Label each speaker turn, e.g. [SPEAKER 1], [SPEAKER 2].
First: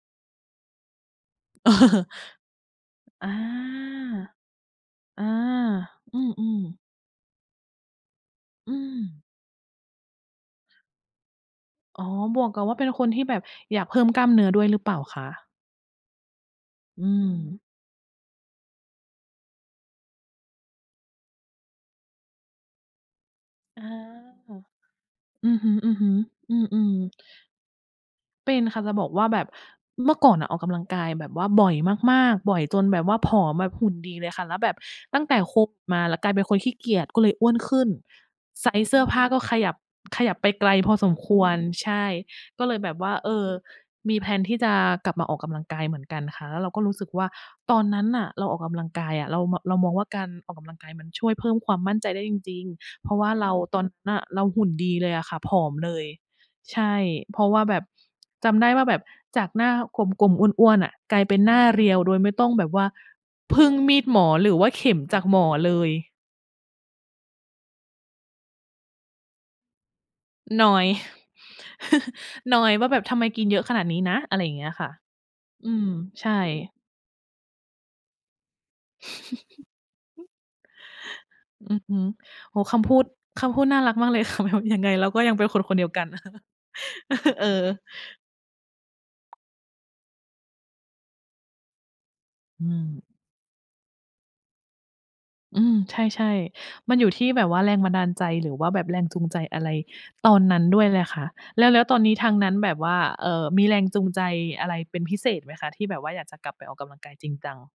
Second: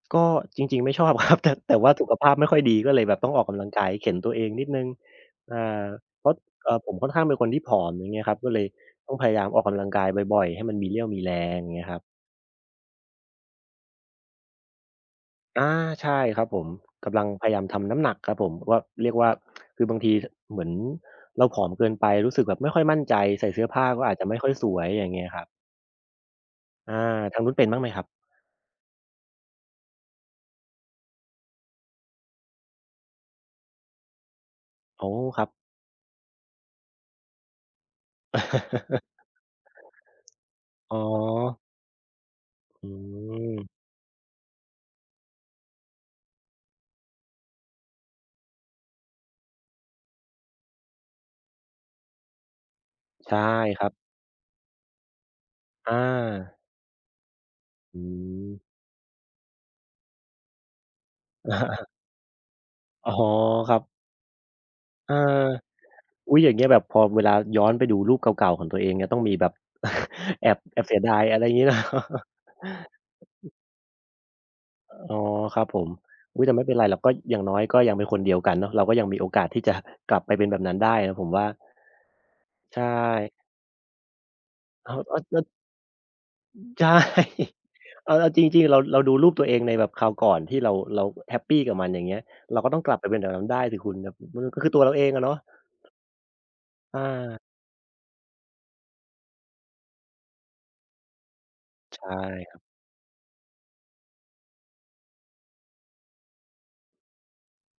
[SPEAKER 1] ก็จริง ๆ ไม่ชอบ ครับ แต่ แต่ว่าสุขภาพไม่ค่อยดี ก็เลยแบบ
[SPEAKER 2] อ
[SPEAKER 1] ต้
[SPEAKER 2] า
[SPEAKER 1] องออกกำลังกาย เข็นตัวเองนิดหนึ่ง
[SPEAKER 2] อา
[SPEAKER 1] อา
[SPEAKER 2] อื
[SPEAKER 1] เพราะ
[SPEAKER 2] อ
[SPEAKER 1] เอ่อ
[SPEAKER 2] ๆ
[SPEAKER 1] ผมค่อนข้างเป็นคนที่ผอม อย่างเงี้ยครับ ก็เลย
[SPEAKER 2] อื
[SPEAKER 1] ต้อง
[SPEAKER 2] ม
[SPEAKER 1] พยายามออกกำลังกายบ่อย ๆ ให้มันมีเรี่ยวมีแรง เงี้ยครั
[SPEAKER 2] อ
[SPEAKER 1] บ
[SPEAKER 2] ๋อ บวกกับว่า เป็นคนที่แบบอยากเพิ่มกล้ามเนื้อด้วยหรือเปล่าคะ?
[SPEAKER 1] อา ใช่ครับผม
[SPEAKER 2] อื
[SPEAKER 1] กำลังพยายา
[SPEAKER 2] ม
[SPEAKER 1] มทำน้ำหนักครับผม ว่า เรียกว่า คือบางทีเทอะ เหมือนเราผอมเกินไป รู้สึกแบบไม่ค่อยมั่นใจ ใส่เสื้อผ
[SPEAKER 2] อ
[SPEAKER 1] ้
[SPEAKER 2] า
[SPEAKER 1] าก็อาจจะไม่ค่อยสวย อย่างเงี้ยครั
[SPEAKER 2] อ
[SPEAKER 1] บ
[SPEAKER 2] ือฮึ ๆ อื
[SPEAKER 1] อ
[SPEAKER 2] อ
[SPEAKER 1] า
[SPEAKER 2] ๆ
[SPEAKER 1] ทางนู้นเป็นบ้างไหมครับ?
[SPEAKER 2] เป็นค่ะ จะบอกว่า แบบเมื่อก่อนน่ะออกกำลังกายแบบว่าบ่อยมาก ๆ บ่อยจนแบบว่าผอมแบบหุ่นดีเลยค่ะ แล้วแบบ
[SPEAKER 1] โอ้
[SPEAKER 2] ตั้งแต่
[SPEAKER 1] ครับ
[SPEAKER 2] โค มา แล้วกลายเป็นคนขี้เกียจ ก็เลยอ้วนขึ้น ไซซ์เสื้อผ้าก็ขยับ ขยับไปไกลพ
[SPEAKER 1] อ๋
[SPEAKER 2] อสมคว
[SPEAKER 1] อ
[SPEAKER 2] ร ใช่ ก็เลย
[SPEAKER 1] อื
[SPEAKER 2] แบบว่า เออ
[SPEAKER 1] อ
[SPEAKER 2] มี แพลน ที่จะกลับมาออกกำลังกายเหมือนกันค่ะ แล้วเราก็รู้สึกว่า ตอนนั้นน่ะเราออกกำลังกายอะ เรา ม เรามองว่า การออกกำลังกายมันช่วยเพิ่มความมั่นใจได้จริง ๆ เพราะว่
[SPEAKER 1] ใ
[SPEAKER 2] า
[SPEAKER 1] ช่
[SPEAKER 2] เรา ต
[SPEAKER 1] ค
[SPEAKER 2] อน
[SPEAKER 1] รั
[SPEAKER 2] น
[SPEAKER 1] บ
[SPEAKER 2] ั้นน่ะเราหุ่นดีเลยอะค่ะ ผอม
[SPEAKER 1] อ
[SPEAKER 2] เลย
[SPEAKER 1] า
[SPEAKER 2] ใช่ เพราะว่าแบบ
[SPEAKER 1] อื
[SPEAKER 2] จ
[SPEAKER 1] อ
[SPEAKER 2] ำได้ว่าแบบจากหน้ากลม ๆ อ้วน ๆ น่ะ กลายเป็นหน้าเรียวโดยไม่ต้องแบบว่า
[SPEAKER 1] อ๋อ
[SPEAKER 2] พึ่
[SPEAKER 1] ค
[SPEAKER 2] ง
[SPEAKER 1] รับ
[SPEAKER 2] มีดหมอหรือว่าเข็ม
[SPEAKER 1] อา
[SPEAKER 2] จากหมอเลย
[SPEAKER 1] อุ๊ย อย่างเงี้ย แบบพอเวลาย้อนไปดูรูปเก่า ๆ ของตัวเอง เงี้ย ต้องมีแบบ แอบ
[SPEAKER 2] นอ
[SPEAKER 1] แอบ
[SPEAKER 2] ย
[SPEAKER 1] เสียดาย อะไรงี้ เนาะ
[SPEAKER 2] นอยว่า แบบทำไมกินเยอะขนาดนี้นะ อะไร เงี้ยค่ะ
[SPEAKER 1] อ๋อ ครั
[SPEAKER 2] อ
[SPEAKER 1] บ
[SPEAKER 2] ื
[SPEAKER 1] ผ
[SPEAKER 2] ม
[SPEAKER 1] ม
[SPEAKER 2] ใช่
[SPEAKER 1] อุ๊ย แต่ไม่เป็นไรหรอก ก็ อย่างน้อยก็ยังเป็นคนเดียวกันเนาะ เราก็ยังมีโอกาสที่ จะ กลับไปเป็นแบบนั้นได้นะ ผมว่า
[SPEAKER 2] อือฮึ โอ้โฮ ค
[SPEAKER 1] ใช
[SPEAKER 2] ำพูด
[SPEAKER 1] ่
[SPEAKER 2] คำพูดน่ารักมากเลย ค่ะ แบบ ยังไ
[SPEAKER 1] อ
[SPEAKER 2] ง
[SPEAKER 1] ้าว
[SPEAKER 2] เราก็ยังเป็นคนคนเดียวกัน
[SPEAKER 1] ใช่
[SPEAKER 2] เออ
[SPEAKER 1] เอา เอาจริง ๆ เรา เราดูรูปตัวเองในแบบคราวก่อนที่เรา เราแฮปปีกับมัน อย่างเงี้ย เรา
[SPEAKER 2] อื
[SPEAKER 1] ก็ต้องกลับ
[SPEAKER 2] ม
[SPEAKER 1] ไปเป็นอย่างงั้นได้สิคุณ แบบ มันก็คือตัวเราเองอะเนาะ
[SPEAKER 2] อืม ใช่ ๆ มั
[SPEAKER 1] อ
[SPEAKER 2] นอยู่ที่
[SPEAKER 1] า
[SPEAKER 2] แบบว่าแรงบันดาลใจ หรือว่าแบบแรงจูงใจอะไรตอนนั้นด้วยเลยค่ะ แล้ว แล้วต
[SPEAKER 1] ใ
[SPEAKER 2] อ
[SPEAKER 1] ช
[SPEAKER 2] นน
[SPEAKER 1] ่
[SPEAKER 2] ี้ทางนั
[SPEAKER 1] ค
[SPEAKER 2] ้น
[SPEAKER 1] รับ
[SPEAKER 2] แบบว่า เอ่อ มีแรงจูงใจอะไรเป็นพิเศษไหมคะ? ที่แบบว่าอยากจะกลับไปออกกำลังกายจริงจัง